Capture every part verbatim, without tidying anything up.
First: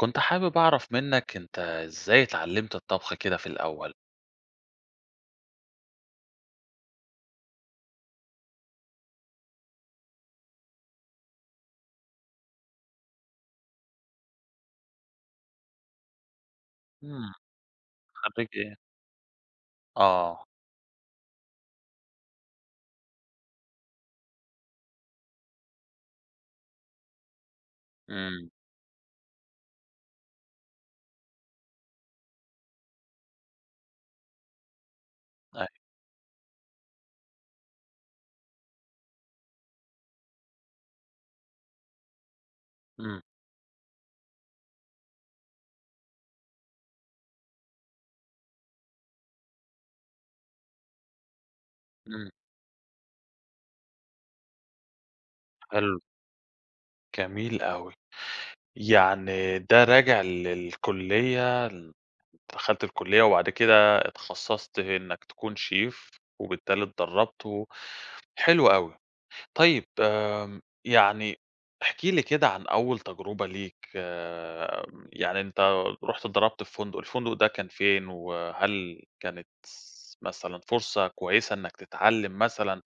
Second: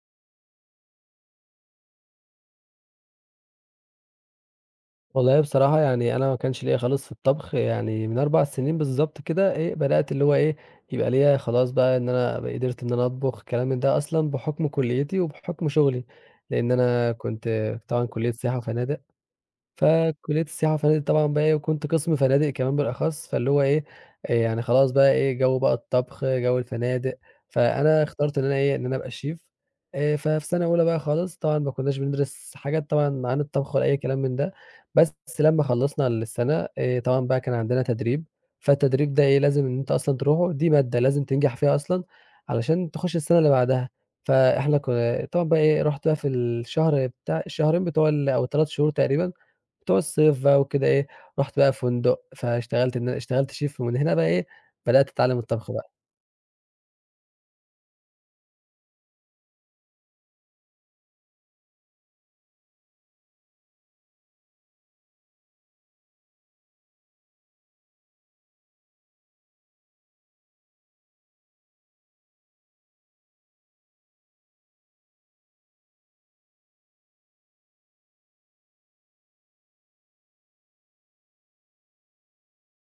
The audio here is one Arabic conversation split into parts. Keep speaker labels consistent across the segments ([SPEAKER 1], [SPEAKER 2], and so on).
[SPEAKER 1] كنت حابب أعرف منك أنت إزاي اتعلمت الطبخ كده في الأول؟
[SPEAKER 2] والله بصراحة يعني أنا ما كانش ليّا خالص في الطبخ، يعني من 4 سنين بالضبط كده إيه، بدأت اللي هو إيه، يبقى ليّا خلاص بقى إن أنا ب قدرت إن أنا أطبخ الكلام من ده أصلًا بحكم كُلّيتي وبحكم شغلي، لإن أنا
[SPEAKER 1] إمم.
[SPEAKER 2] كنت طبعًا كُلّية
[SPEAKER 1] خريج
[SPEAKER 2] سياحة
[SPEAKER 1] إيه؟
[SPEAKER 2] وفنادق. فكلية
[SPEAKER 1] آه.
[SPEAKER 2] السياحة وفنادق طبعًا بقى إيه، وكنت قسم فنادق كمان بالأخص، فاللي هو إيه، آآ يعني خلاص بقى إيه، جو بقى الطبخ، جو الفنادق، فأنا اخترت إن
[SPEAKER 1] إمم.
[SPEAKER 2] أنا إيه، إن أنا أبقى شيف، آآ ففي سنة أولى بقى خالص طبعًا ما كناش بندرس حاجات طبعًا عن الطبخ ولا أي كلام من ده، بس لمّا
[SPEAKER 1] أيوه.
[SPEAKER 2] خلّصنا السنة آآ طبعًا بقى كان عندنا تدريب، فالتدريب ده إيه، لازم إن أنت أصلًا تروحه، دي مادة لازم تنجح فيها أصلًا علشان تخش
[SPEAKER 1] إمم.
[SPEAKER 2] السنة اللي بعدها، فإحنا كن طبعًا بقى إيه، رُحت بقى في الشهر بتاع الشهرين بتوع ال أو التلاتة شهور تقريبًا بتوع الصيف بقى وكده إيه، رُحت بقى فندق،
[SPEAKER 1] إمم.
[SPEAKER 2] فاشتغلت إن أنا اشتغلت chef ومن هنا بقى إيه، بدأت أتعلّم الطبخ
[SPEAKER 1] حلو.
[SPEAKER 2] بقى.
[SPEAKER 1] جميل أوي. يعني ده راجع للكلية ال دخلت الكلية وبعد كده اتخصصت إنك تكون شيف، وبالتالي اتدربت و، حلو أوي. طيب، آمم، يعني احكِ لي كده عن أول تجربة ليك، آآ، يعني أنت رُحت اتدرّبت في فندق، الفندق ده كان فين؟ وهل كانت مثلًا فرصة كويسة إنك تتعلّم مثلًا؟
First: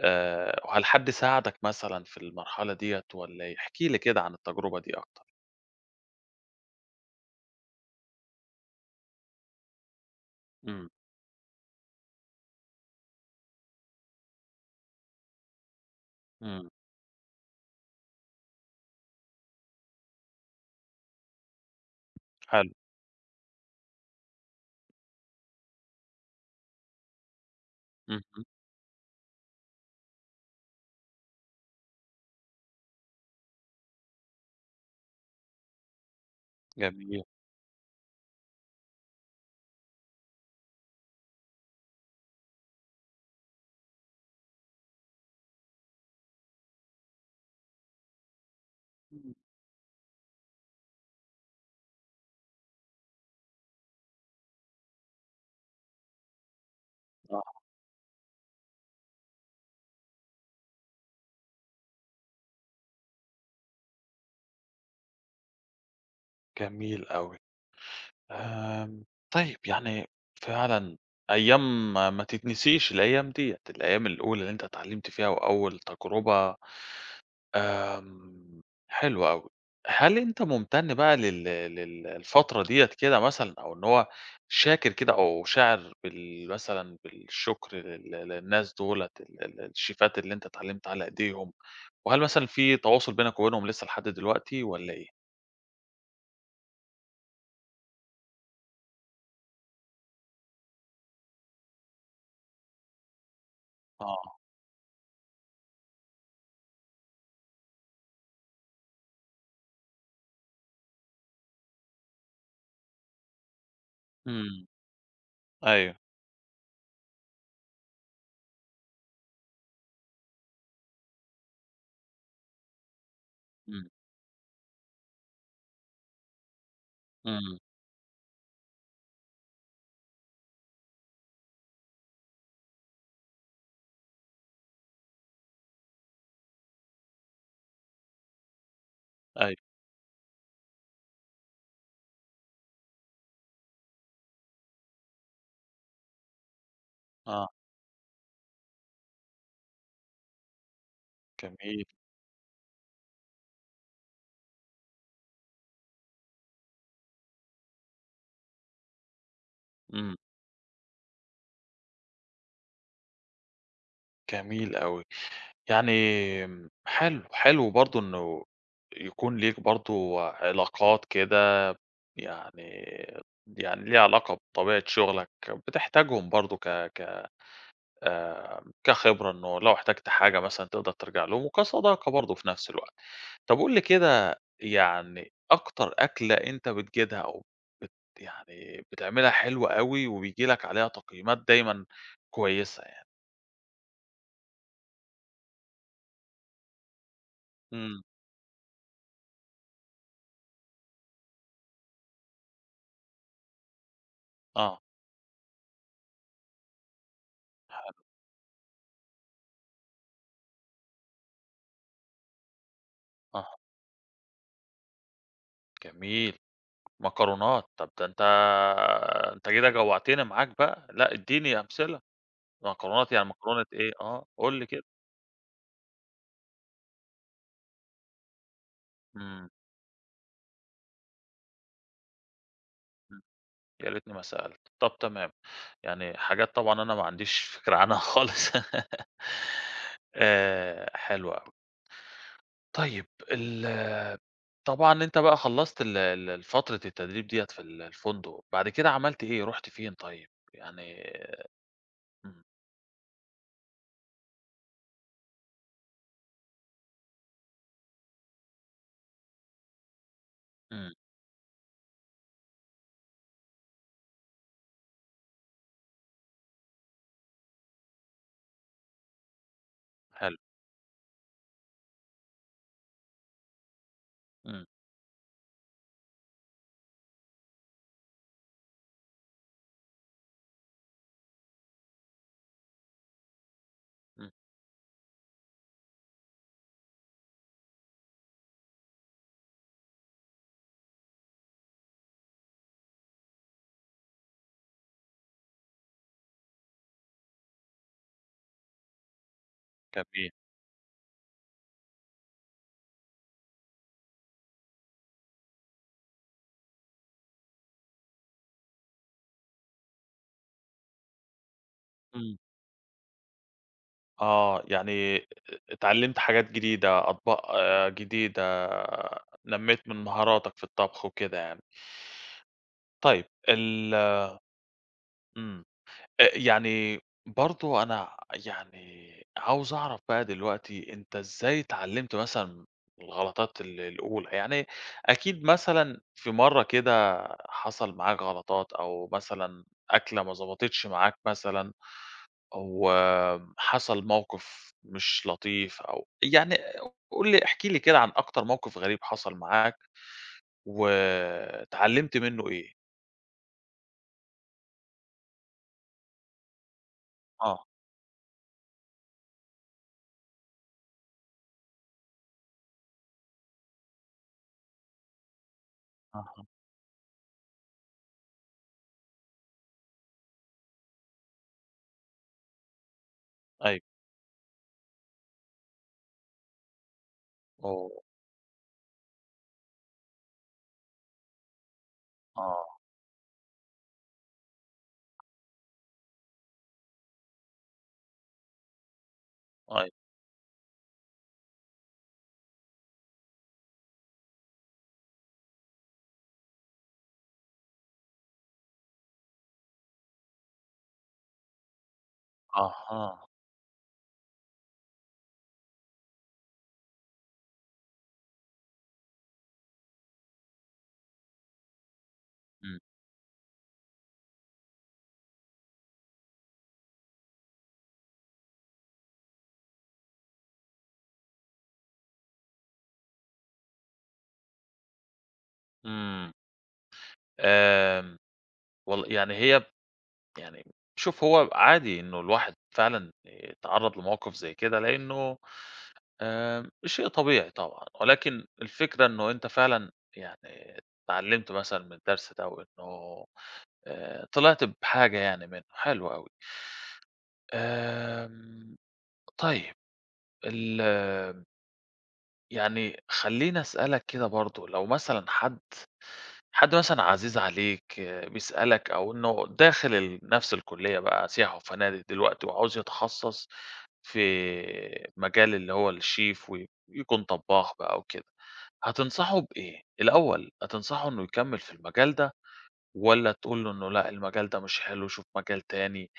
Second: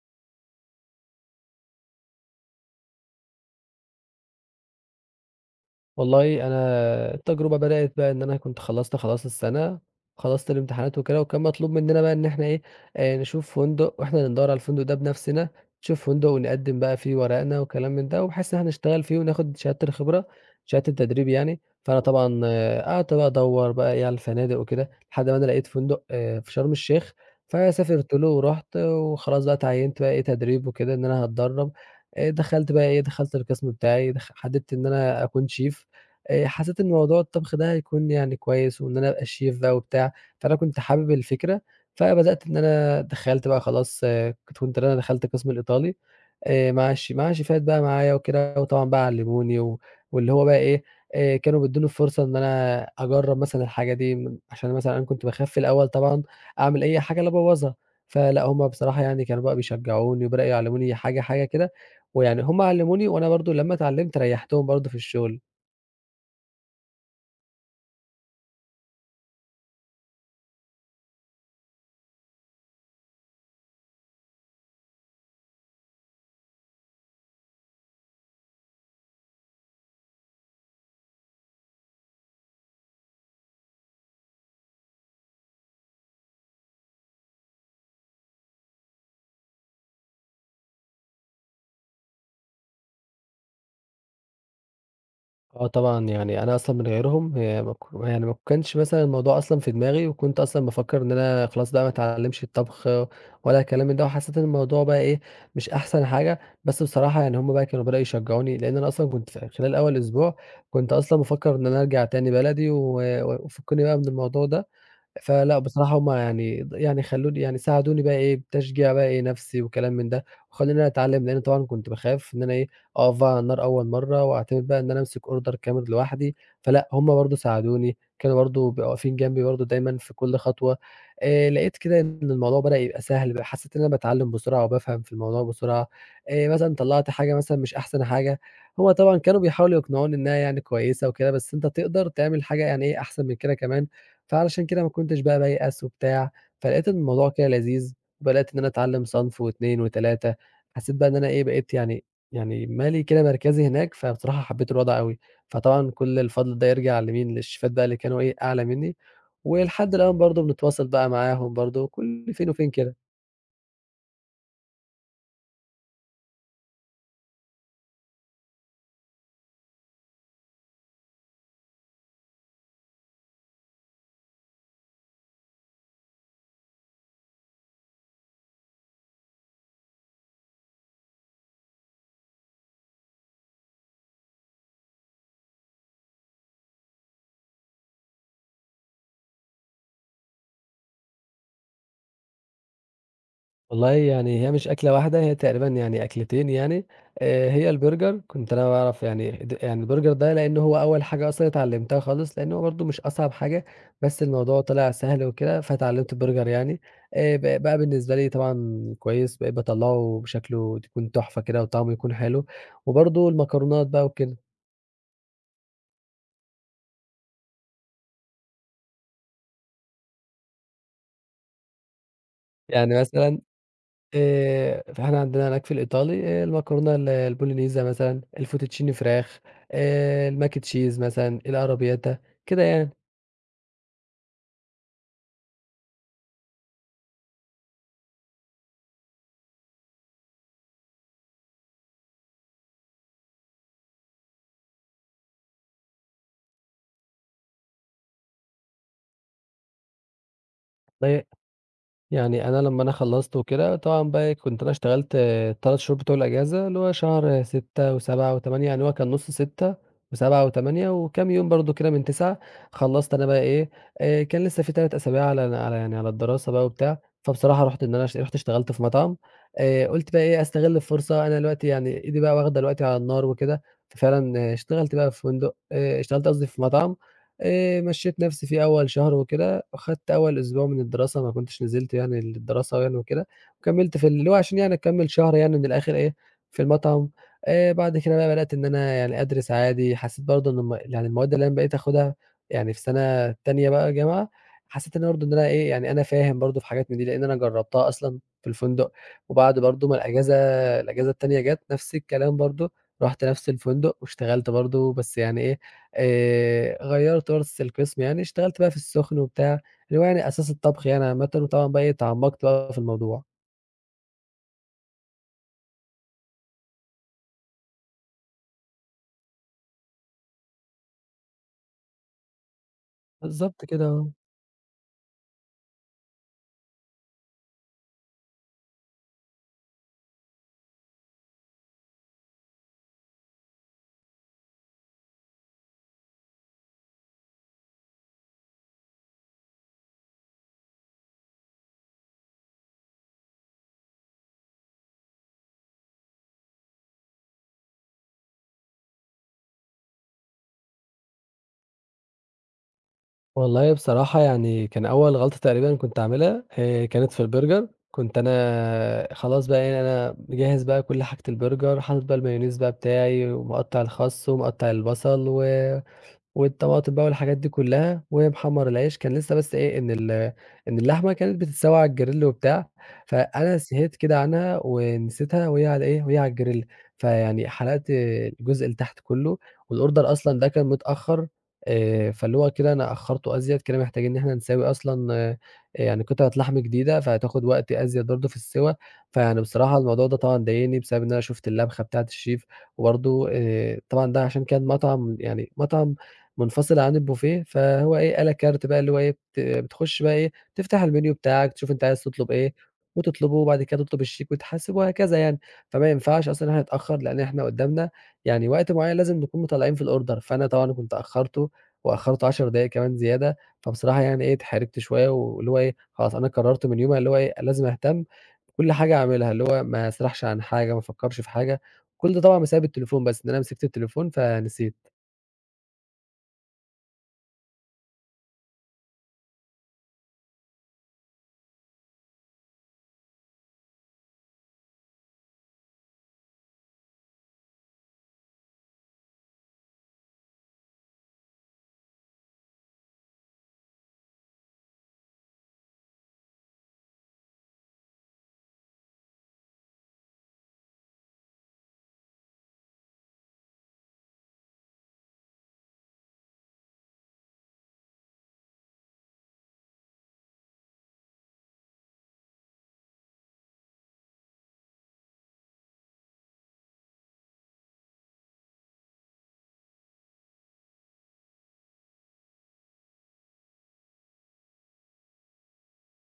[SPEAKER 1] آآ، وهل حد ساعدك مثلًا في المرحلة ديّة والّا إيه؟ احكِ لي كده عن التجربة دي أكتر.
[SPEAKER 2] والله أنا التجربة بدأت بقى إن أنا كنت خلّصت خلاص السَنة، خلصت
[SPEAKER 1] إمم.
[SPEAKER 2] الامتحانات وكده، وكان مطلوب مننا بقى إن إحنا إيه، آآ نشوف فندق وإحنا اللي ندوّر على الفندق ده بنَفْسنا، نشوف فندق
[SPEAKER 1] إمم.
[SPEAKER 2] ونقدّم بقى فيه ورقنا وكلام من ده، وبحيث إن إحنا نشتغل فيه وناخد شهادة الخبرة، شهادة التدريب يعني، فأنا طبعًا
[SPEAKER 1] حلو.
[SPEAKER 2] آه، قعدت بقى أدوّر بقى إيه على الفنادق وكده، لحد ما أنا لقيت فندق آآ في شرم الشيخ، فسافرت له
[SPEAKER 1] اهم.
[SPEAKER 2] ورُحت وخلاص بقى اتعيّنت بقى إيه تدريب وكده إن أنا هاتدرّب، آآ دخلت بقى إيه، دخلت القسم بتاعي دخ حددت إن أنا أكون chef آآ حسيت إن موضوع
[SPEAKER 1] جميل.
[SPEAKER 2] الطبخ ده هيكون يعني كويس وإن أنا أبقى chef بقى وبتاع، فأنا كنت حابب الفكرة، فبدأت إن أنا دخلت بقى خلاص آه، كنت كنت أنا دخلت قسم الإيطالي آآ مع الش مع شيفات بقى معايا وكده، وطبعًا بقى علموني و واللي هو بقى إيه، آآ كانوا بيدّوني الفرصة إن أنا أجرّب مثلًا الحاجة دي م عشان مثلًا أنا كنت باخاف في الأول طبعًا أعمل أي حاجة لا
[SPEAKER 1] آه.
[SPEAKER 2] أبوّظها، فلأ هُم بصراحة يعني كانوا بقى بيشجعوني وبدأوا يعلموني حاجة، حاجة كده، ويعني هُم علموني وأنا برضه لمّا اتعلمت ريّحتهم برضه في الشغل.
[SPEAKER 1] جميل أوي. آمم. طيب يعني، فعلًا، أيام ما ما تتنسيش الأيام ديّة، الأيام الأولى اللي أنت اتعلمت فيها وأول تجربة. آمم. حلو أوي. هل أنت ممتن بقى لل لل الفترة ديّة كده مثلًا، أو إن هو شاكر كده، أو شاعر بال مثلًا بالشكر لل للناس دُولة ال ال الشيفات اللي أنت اتعلمت على إيديهم؟ وهل مثلًا في تواصل بينك وبينهم لسه لحد دلوقتي والّا إيه؟
[SPEAKER 2] آه طبعًا، يعني أنا أصلًا من غيرهم آآ ما ك يعني ما كانش مثلًا الموضوع أصلًا في دماغي، وكنت أصلًا بافكّر إن أنا خلاص بقى ما اتعلّمش الطبخ ولا الكلام من ده، وحسّيت
[SPEAKER 1] آه.
[SPEAKER 2] إن الموضوع بقى إيه، مش أحسن حاجة، بس بصراحة يعني هم بقى كانوا بدأوا يشجّعوني، لإن أنا أصلًا كنت في خلال أول أسبوع كنت أصلًا بافكّر إن أنا أرجع تاني بلدي و وفكّوني بقى من الموضوع ده.
[SPEAKER 1] إمم.
[SPEAKER 2] فلأ،
[SPEAKER 1] أيوه.
[SPEAKER 2] بصراحة هُم يعني يعني خلّوني يعني ساعدوني بقى إيه بتشجيع بقى إيه نَفْسي وكلام من ده، وخلّوني أنا أتعلّم، لإن طبعًا كنت باخاف إن أنا إيه، أقف بقى على النار أول
[SPEAKER 1] إمم.
[SPEAKER 2] مرّة وأعتمد بقى إن أنا أمسك order كامل لوحدي، فلأ، هُم برضه
[SPEAKER 1] إمم.
[SPEAKER 2] ساعدوني، كانوا برضه بيبقوا واقفين جنبي برضه دايمًا في كل خطوة، آآ لقيت كده إن الموضوع بدأ يبقى سهل بقى، حسّيت إن أنا باتعلّم بسرعة وبافهم في الموضوع بسرعة، آآ مثلًا طلّعت حاجة مثلًا مش أحسن حاجة، هُم طبعًا كانوا
[SPEAKER 1] أيوه.
[SPEAKER 2] بيحاولوا يقنعوني إنها يعني كويسة وكده، بس أنت تقدر تعمل حاجة يعني إيه، أحسن من كده كمان. فعلشان كده ما كنتش بقى بايأس وبتاع، فلقيت إن الموضوع كده
[SPEAKER 1] آه.
[SPEAKER 2] لذيذ، وبدأت إن أنا أتعلّم صنف و2 و3 حسّيت بقى إن أنا إيه، بقيت
[SPEAKER 1] جميل.
[SPEAKER 2] يعني يعني مالي كده مركزي هناك، فبصراحة حبّيت الوضع أوي، فطبعًا كل الفضل ده يرجع لمين، للشيفات بقى اللي كانوا إيه، أعلى منّي، ولحد
[SPEAKER 1] إمم.
[SPEAKER 2] الآن برضه بنتواصل بقى معاهم برضه كل فين وفين كده.
[SPEAKER 1] جميل أوي. يعني، آمم، حلو. حلو برضه إنه يكون ليك برضه علاقات كده، يعني يعني ليها علاقة بطبيعة شغلك، بتحتاجهم برضه ك ك آآ، كخبرة إنه لو احتجت حاجة مثلًا تقدر ترجع لهم، وكصداقة برضه في نفس الوقت. طب قُل لي كده يعني، أكتر أكلة أنت بتجيدها، أو بت يعني بتعملها حلو أوي وبييجي لك عليها تقييمات دايمًا كويسة يعني؟
[SPEAKER 2] والله يعني هي مش أكلة واحدة، هي تقريبًا يعني أكلتين يعني، آآ هي
[SPEAKER 1] إمم.
[SPEAKER 2] البرجر كنت أنا باعرف يعني د يعني البرجر ده لأن هو أول حاجة أصلًا اتعلمتها خالص، لأن هو برضه مش أصعب حاجة، بس الموضوع
[SPEAKER 1] آه.
[SPEAKER 2] طلع سهل وكده، فاتعلمت البرجر يعني، آآ ب بقى بالنسبة لي طبعًا كويس، بقيت باطلّعه شكله يكون تحفة كده وطعمه يكون حلو، وبرضه
[SPEAKER 1] آه،
[SPEAKER 2] المكرونات بقى وكده،
[SPEAKER 1] جميل. مكرونات، طب ده أنت أنت كده جوّعتني معاك بقى، لأ ادّيني أمثلة،
[SPEAKER 2] يعني
[SPEAKER 1] مكرونات يعني
[SPEAKER 2] مثلًا
[SPEAKER 1] مكرونة إيه؟ آه، قُل لي كده.
[SPEAKER 2] آآ، فإحنا عندنا هناك في الإيطالي آآ، المكرونة ال البولونيزا مثلًا، الفوتوتشيني فراخ،
[SPEAKER 1] إمم.
[SPEAKER 2] آآ، الmac and cheese مثلًا، الarrabbiata كده يعني.
[SPEAKER 1] إمم. يا ريتني ما سألت، طب تمام، يعني حاجات طبعًا أنا ما عنديش فكرة عنها خالص آآ، حلو أوي. طيب ال طبعًا أنت بقى خلّصت ال ال فترة التدريب ديّة في ال الفندق، بعد كده عملت إيه، رُحت فين طيب؟ يعني.
[SPEAKER 2] طيب
[SPEAKER 1] إمم.
[SPEAKER 2] يعني أنا لمّا أنا خلّصت وكده، طبعًا بقى إيه، كنت أنا اشتغلت التلات شهور بتوع الأجازة، اللي هو شهر ستة و7 و8 يعني هو كان نُص ستة و7 و8
[SPEAKER 1] إمم.
[SPEAKER 2] وكام يوم برضه كده من تسعة خلّصت أنا بقى إيه، آآ كان لسه في تلات أسابيع على على يعني على الدراسة بقى وبتاع، فبصراحة رُحت إن أنا اش رُحت اشتغلت في مطعم، آآ قُلت بقى
[SPEAKER 1] حلو.
[SPEAKER 2] إيه، أستغل الفرصة أنا دلوقتي يعني إيدي بقى واخدة دلوقتي على النار وكده، ففعلًا آه،
[SPEAKER 1] إمم.
[SPEAKER 2] اشتغلت بقى في فندق آآ اشتغلت قصدي في مطعم، آآ مشّيت نَفْسي فيه أول شهر وكده فخدت أول أسبوع من الدراسة ما كنتش نزلت يعني للدراسة يعني وكده، وكمّلت في اللي
[SPEAKER 1] إمم.
[SPEAKER 2] هو عشان يعني أكمّل شهر يعني من الآخر إيه، في المطعم، آآ بعد كده بقى بدأت إن أنا يعني أدرس عادي، حسّيت برضه إن الم يعني المواد اللي أنا بقيت آخُدها يعني في سَنة تانية بقى جامعة، حسّيت إن برضه إن أنا إيه، يعني أنا فاهم برضه في حاجات من دي، لإن أنا جرّبتها أصلًا في الفندق، وبعد برضه ما
[SPEAKER 1] جميل.
[SPEAKER 2] الأجازة الأجازة التانية جات نفس الكلام برضه، رُحت نفس الفندق واشتغلت برضه بس يعني إيه، آآ غيّرت بس القسم يعني، اشتغلت بقى في السُخن وبتاع اللي هو يعني أساس الطبخ يعني عامةً، وطبعًا بقى إيه
[SPEAKER 1] إمم.
[SPEAKER 2] اتعمقت بقى في الموضوع.
[SPEAKER 1] آه، يعني أ اتعلّمت حاجات جديدة، أطباق آه، جديدة، نمّيت من مهاراتك في الطبخ وكده يعني. طيب
[SPEAKER 2] بالضبط كده،
[SPEAKER 1] ال
[SPEAKER 2] آه.
[SPEAKER 1] إمم. أ يعني برضه أنا، يعني، عاوز أعرف بقى دلوقتي أنت إزاي اتعلّمت مثلًا الغلطات ال الأولى؟ يعني أكيد مثلًا في مرّة كده حصل معاك غلطات، أو مثلًا أكلة ما ضبطتش معاك مثلًا، أو حصل موقف مش لطيف، أو يعني، قُل لي احكِ لي كده عن أكتر موقف غريب حصل معاك، واتعلّمت منّه إيه؟
[SPEAKER 2] والله بصراحة يعني كان أول غلطة تقريبًا كنت أعملها آآ، كانت في
[SPEAKER 1] آه.
[SPEAKER 2] البرجر، كنت أنا خلاص بقى يعني أنا مجهّز بقى كل حاجة البرجر، حاطط بقى المايونيز بقى بتاعي ومقطّع الخس ومقطّع البصل و
[SPEAKER 1] أها.
[SPEAKER 2] والطماطم بقى والحاجات دي كلّها، ومحمّر العيش، كان لسه بس إيه، إن ال إن اللحمة كانت بتتسوى على الجريل وبتاع، فأنا
[SPEAKER 1] أيوه.
[SPEAKER 2] سهيت كده عنها ونسيتها وهي على إيه، وهي على الجريل، فيعني حرقت
[SPEAKER 1] أوه!
[SPEAKER 2] الجزء اللي تحت كلّه، والorder أصلًا ده كان متأخّر، آآ، فاللي هو
[SPEAKER 1] آه.
[SPEAKER 2] كده أنا أخّرته أزيد، كده محتاجين إن إحنا نساوي أصلًا آآ، يعني قطعة لحم جديدة، فهتاخد وقت أزيد برضه في السِّوَى، فيعني بصراحة
[SPEAKER 1] أيوه.
[SPEAKER 2] الموضوع ده طبعًا ضايقني بسبب إن أنا شُفت اللبخة بتاعة الchef وبرضه آآ، طبعًا ده عشان كان مطعم يعني مطعم منفصلة عن البوفيه، فهو إيه، à la carte بقى اللي هو إيه، بت بتخش بقى إيه، تفتح المنيو بتاعك، تشوف أنت عايز تطلب إيه
[SPEAKER 1] أها.
[SPEAKER 2] وتطلبه، وبعد كده تطلب الشيك وتحاسب وهكذا يعني. فما ينفعش أصلًا إن إحنا نتأخّر، لإن إحنا قُدّامنا يعني وقت معيّن لازم نكون مطلّعين في الorder، فأنا طبعًا كنت أخّرته وأخّرته عشر دقايق
[SPEAKER 1] إمم.
[SPEAKER 2] كمان زيادة، فبصراحة يعني إيه، اتحرجت شوية واللي هو إيه، خلاص أنا قررت من يومها اللي هو إيه، لازم أهتم بكل حاجة أعملها، اللي هو ما أسرحش عن حاجة، ما أفكّرش في حاجة، كل ده طبعًا بسبب التليفون بس، إن أنا مسكت التليفون فنسيت.
[SPEAKER 1] إمم. آمم. والل يعني هي، يعني شوف، هو عادي إنه الواحد فعلًا يتعرّض لمواقف زي كده لإنه، آمم، شيء طبيعي طبعًا، ولكن الفكرة إنه أنت فعلًا يعني اتعلّمت مثلًا من الدرس ده، وإنه آآ، طلعت بحاجة يعني منّه، حلو أوي. آمم. طيب ال يعني خلّيني أسألك كده برضه، لو مثلًا حد، حد مثلًا عزيز عليك، آه، بيسألك، أو إنه داخل ال نفس الكلية بقى سياحة وفنادق دلوقتي، وعاوز يتخصص في مجال اللي هو الchef، و يكون طباخ بقى وكده، هتنصحه بإيه؟ الأول هتنصحه إنه يكمّل في المجال ده، والّا تقول له إنه لأ، المجال ده مش حلو، شوف مجال تاني؟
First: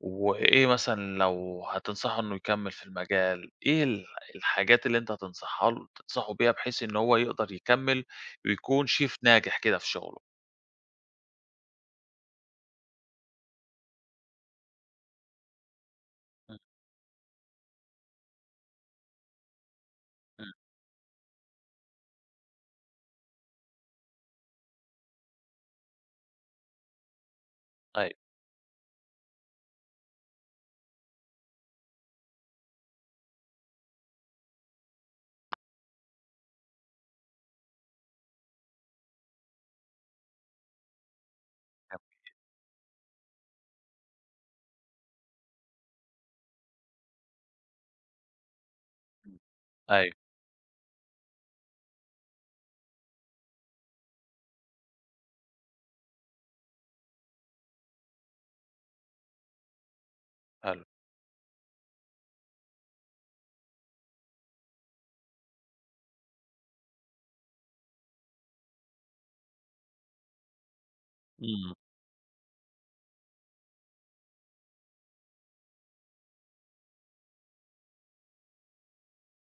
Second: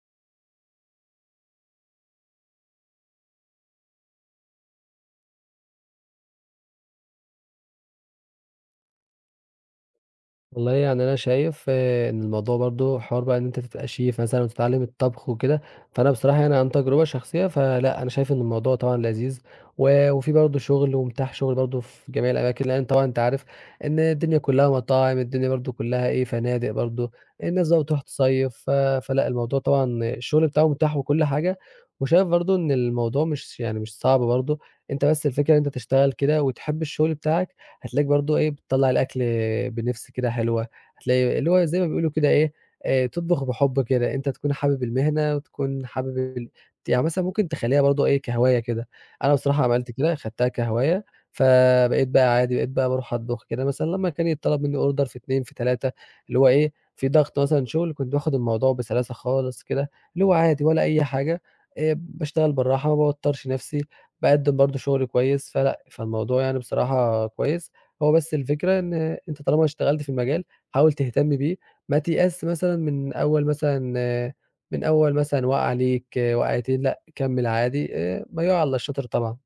[SPEAKER 1] وإيه مثلًا لو هتنصحه إنه يكمّل في المجال، إيه ال الحاجات اللي أنت هتنصحها له، تنصحه بيها بحيث إن هو يقدر يكمّل، ويكون شيف ناجح كده في شغله؟
[SPEAKER 2] والله يعني أنا شايف آآ إن الموضوع برضه حوار بقى إن أنت تبقى شيف مثلًا وتتعلّم الطبخ وكده، فأنا بصراحة يعني
[SPEAKER 1] إمم.
[SPEAKER 2] عن تجربة شخصية فلأ، أنا شايف إن الموضوع طبعًا لذيذ و وفي
[SPEAKER 1] إمم.
[SPEAKER 2] برضه شُغل ومتاح شُغل برضه في جميع الأماكن، لإن طبعًا أنت عارف إن الدنيا كُلّها مطاعم، الدنيا برضه كُلّها إيه، فنادق برضه، الناس بقى بتروح
[SPEAKER 1] أيوه،
[SPEAKER 2] تصيّف ف فلأ، الموضوع طبعًا الشُغل بتاعه متاح وكل حاجة، وشايف برضه إن الموضوع مش يعني مش صعب برضه، أنت بس الفكرة إن أنت تشتغل كده وتحب الشُغل بتاعك هتلاقيك برضه إيه، بتطلّع الأكل بنِفس كده حلوة، هتلاقي اللي هو زي ما
[SPEAKER 1] فهمت.
[SPEAKER 2] بيقولوا كده إيه، آآ تطبخ بحُب كده، أنت تكون حابب المهنة وتكون حابب ال يعني مثلًا ممكن تخلّيها برضه إيه، كهواية كده، أنا
[SPEAKER 1] إمم.
[SPEAKER 2] بصراحة عملت
[SPEAKER 1] أيوه،
[SPEAKER 2] كده، خدتها كهواية، فبقيت بقى عادي، بقيت بقى باروح أطبخ كده مثلًا لمّا كان يتطلب منّي order في اتنين في تلاتة اللي هو إيه، في ضغط مثلًا شُغل، كنت باخد الموضوع بسلاسة خالص كده، اللي هو عادي ولا
[SPEAKER 1] حلو.
[SPEAKER 2] أي حاجة، آآ باشتغل بالراحة، ما باوتّرش نَفْسي، باقدّم برضه شُغل كويس، فلأ، فالموضوع يعني بصراحة كويس. هو بس الفكرة إن أنت طالما اشتغلت في المجال، حاول تهتم بيه،
[SPEAKER 1] إمم.
[SPEAKER 2] ما تيأسش مثلًا من أول مثلًا آآ، من أول مثلًا وقعة ليك، وقعتين لأ، كمّل عادي، آآ ما يُعلى الشاطر طبعًا.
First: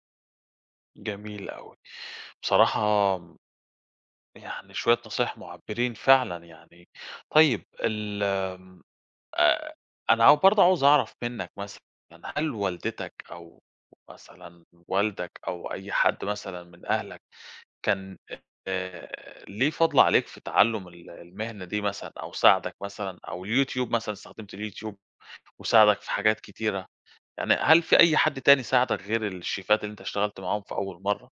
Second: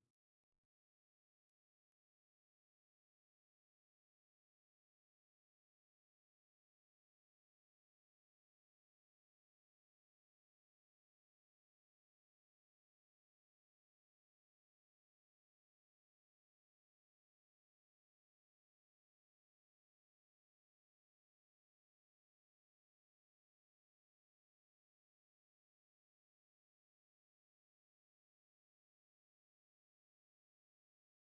[SPEAKER 1] جميل أوي. بصراحة يعني، شوية نصايح مُعبّرين فعلًا يعني. طيب ال آمم، آآ، أنا عاو برضه عاوز أعرف منّك مثلًا، هل والدتك، أو مثلًا والدك، أو أي حد مثلًا من أهلك كان آآ ليه فضل عليك في تعلُّم ال المهنة دي مثلًا، أو ساعدك مثلًا، أو اليوتيوب مثلًا، استخدمت اليوتيوب وساعدك في حاجات كتيرة، يعني هل في أي حد تاني ساعدك غير الشيفات اللي أنت اشتغلت معاهم في أول مرّة؟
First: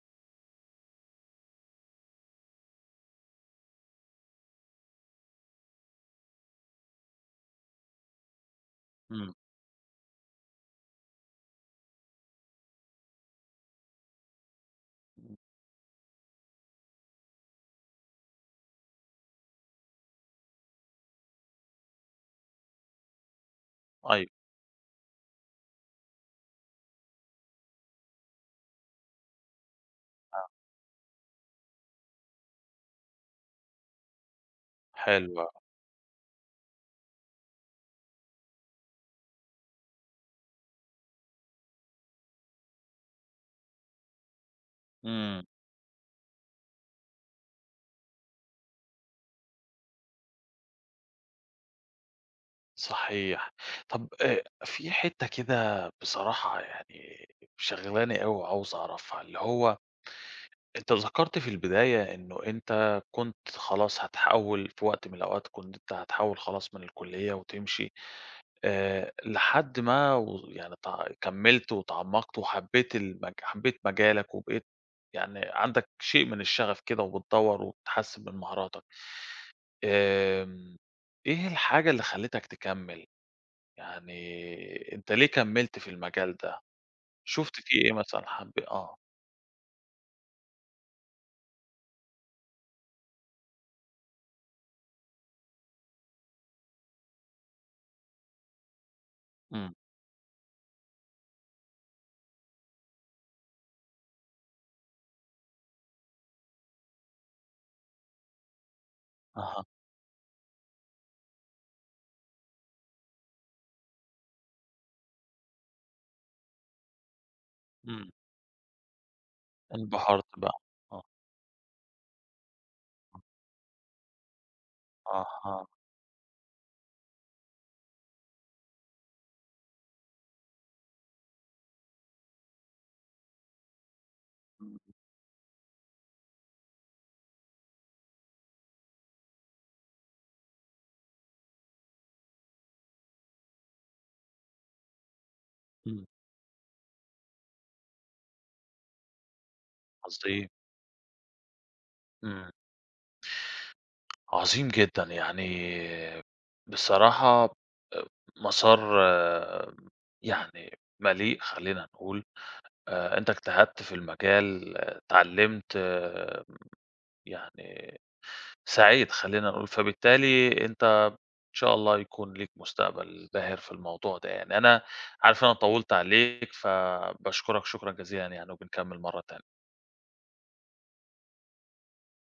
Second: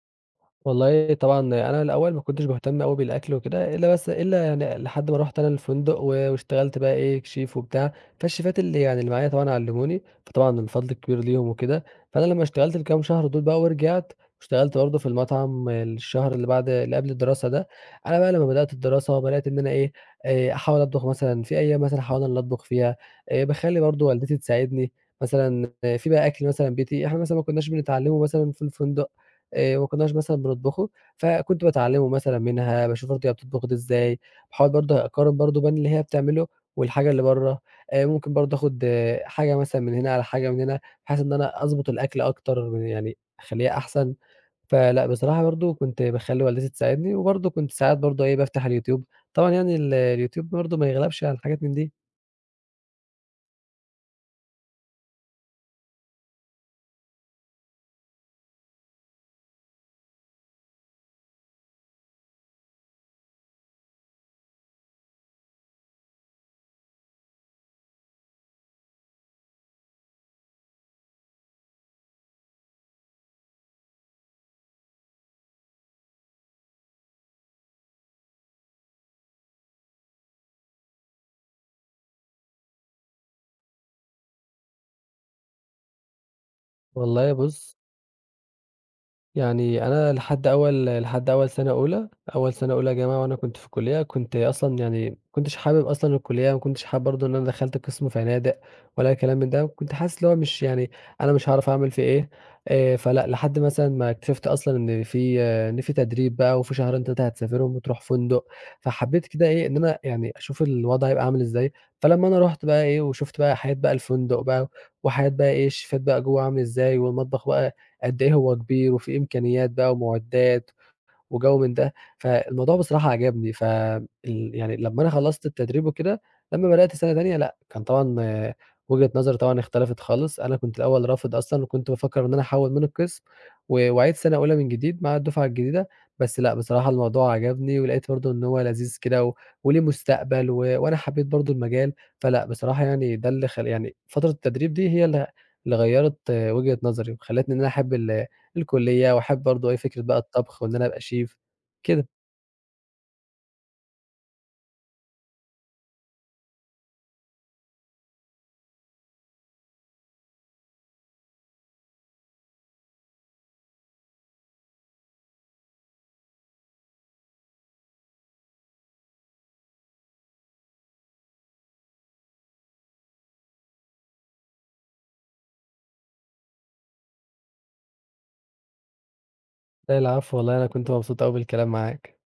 [SPEAKER 2] والله طبعًا أنا الأول ما كنتش باهتم أوي بالأكل وكده، إلا بس إلا يعني لحد ما رُحت أنا الفندق و واشتغلت بقى إيه chef وبتاع، فالشيفات اللي يعني اللي معايا
[SPEAKER 1] إمم.
[SPEAKER 2] طبعًا علموني، فطبعًا الفضل الكبير ليهم وكده، فأنا لمّا اشتغلت الكام شهر دول بقى ورجعت، واشتغلت برضه في
[SPEAKER 1] إمم.
[SPEAKER 2] المطعم الشهر اللي بعد اللي قبل الدراسة ده، أنا بقى لمّا بدأت الدراسة بدأت إن أنا إيه، آآ أحاول أطبخ مثلًا في أيام مثلًا أحاول إن أنا اللي أطبخ فيها، آآ باخلّي برضه
[SPEAKER 1] أيوه.
[SPEAKER 2] والدتي تساعدني، مثلًا إيه، في بقى أكل مثلًا بيتي إحنا مثلًا ما كناش بنتعلمه مثلًا في الفندق آآ ما كناش مثلًا بنطبخه، فكنت باتعلّمه مثلًا منها، باشوف برضه هي بتطبخ ده إزاي، باحاول برضه
[SPEAKER 1] حلو
[SPEAKER 2] أقارن
[SPEAKER 1] أوي.
[SPEAKER 2] برضه بين اللي هي بتعمله والحاجة اللي برّه، آآ ممكن برضه آخُد حاجة مثلًا من هنا على حاجة من هنا، بحيث إن أنا أضبط الأكل أكتر يعني أخلّيه أحسن، فلأ بصراحة
[SPEAKER 1] إمم.
[SPEAKER 2] برضه كنت باخلّي والدتي تساعدني، وبرضه كنت ساعات برضه إيه، بافتح اليوتيوب، طبعًا يعني ال اليوتيوب برضه ما يغلبش على الحاجات من دي.
[SPEAKER 1] صحيح. طَب آآ في حتّة كده بصراحة، يعني شاغلاني أوي وعاوز أعرفها، اللي هو أنت ذكرت في البداية إنه أنت كنت خلاص هتحوّل، في وقت من الأوقات كنت أنت هتحوّل خلاص من الكلية وتمشي، آآ، لحد ما و يعني تع كمّلت وتعمّقت وحبّيت المج حبّيت مجالك، وبقيت يعني عندك شيء من الشغف كده، وبتدوّر وبتحسّن من مهاراتك. آمم. إيه الحاجة اللي خلّتك تكمّل؟ يعني أنت ليه كمّلت في المجال ده؟
[SPEAKER 2] والله
[SPEAKER 1] شُفت
[SPEAKER 2] بُص
[SPEAKER 1] فيه إيه مثلًا، حب، آه.
[SPEAKER 2] يعني أنا لحد أول لحد أول سنة أولى، أول سنة أولى جامعة وأنا كنت في الكلية، كنت أصلًا يعني ما كنتش حابب أصلًا الكلية، ما كنتش حابب برضه إن أنا دخلت قسم فنادق ولا كلام من ده،
[SPEAKER 1] إمم.
[SPEAKER 2] كنت حاسس اللي هو مش يعني أنا مش هاعرف أعمل فيه إيه، آآ فلأ لحد مثلًا ما اكتشفت أصلًا إن في آه، إن في تدريب بقى وفي شهرين تلات هتسافرهم وتروح فندق، فحبيت كده
[SPEAKER 1] أها.
[SPEAKER 2] إيه إن أنا يعني أشوف الوضع هيبقى عامل إزاي، فلما أنا رُحت بقى إيه وشُفت بقى حياة بقى الفندق بقى وحياة بقى إيه الشيفات بقى جوّه عامل إزاي والمطبخ بقى
[SPEAKER 1] إمم.
[SPEAKER 2] قد إيه هو كبير وفيه إمكانيات بقى
[SPEAKER 1] انبهرت بقى.
[SPEAKER 2] ومعدات
[SPEAKER 1] آه.
[SPEAKER 2] وجَو من ده، فالموضوع بصراحة عجبني، ف ال يعني لمّا أنا خلّصت
[SPEAKER 1] أها.
[SPEAKER 2] التدريب وكده، لمّا بدأت سَنة تانية لأ، كان طبعًا آه، وجهة نظري طبعًا اختلفت خالص، أنا كنت الأول رافض أصلًا وكنت بافكّر إن أنا أحوّل من القسم و وأعيد سَنة أولى من
[SPEAKER 1] إمم.
[SPEAKER 2] جديد مع الدفعة الجديدة، بس لأ، بصراحة الموضوع عجبني ولقيت برضه إن هو لذيذ كده و وليه مستقبل و وأنا حبيت برضه المجال، فلأ، بصراحة يعني ده اللي خل يعني فترة التدريب دي هي اللي اللي
[SPEAKER 1] إمم.
[SPEAKER 2] غيّرت آه، وجهة نظري وخلّتني إن أنا أحب ال الكلية وأحب برضه إيه، فكرة بقى
[SPEAKER 1] عظيم.
[SPEAKER 2] الطبخ وإن أنا أبقى شيف، كده.
[SPEAKER 1] إمم. عظيم جدًا، يعني بصراحة، آآ مسار، يعني مليء خلّينا نقول، آآ أنت اجتهدت في المجال، اتعلّمت يعني، سعيت خلّينا نقول، فبالتالي أنت إن شاء الله يكون ليك مستقبل باهر في الموضوع ده يعني. أنا عارف إن أنا طوّلت عليك، فباشكرك شكرًا جزيلًا يعني، وبنكمّل مرّة تانية.
[SPEAKER 2] لا العفو، والله أنا كنت مبسوط أوي بالكلام معاك.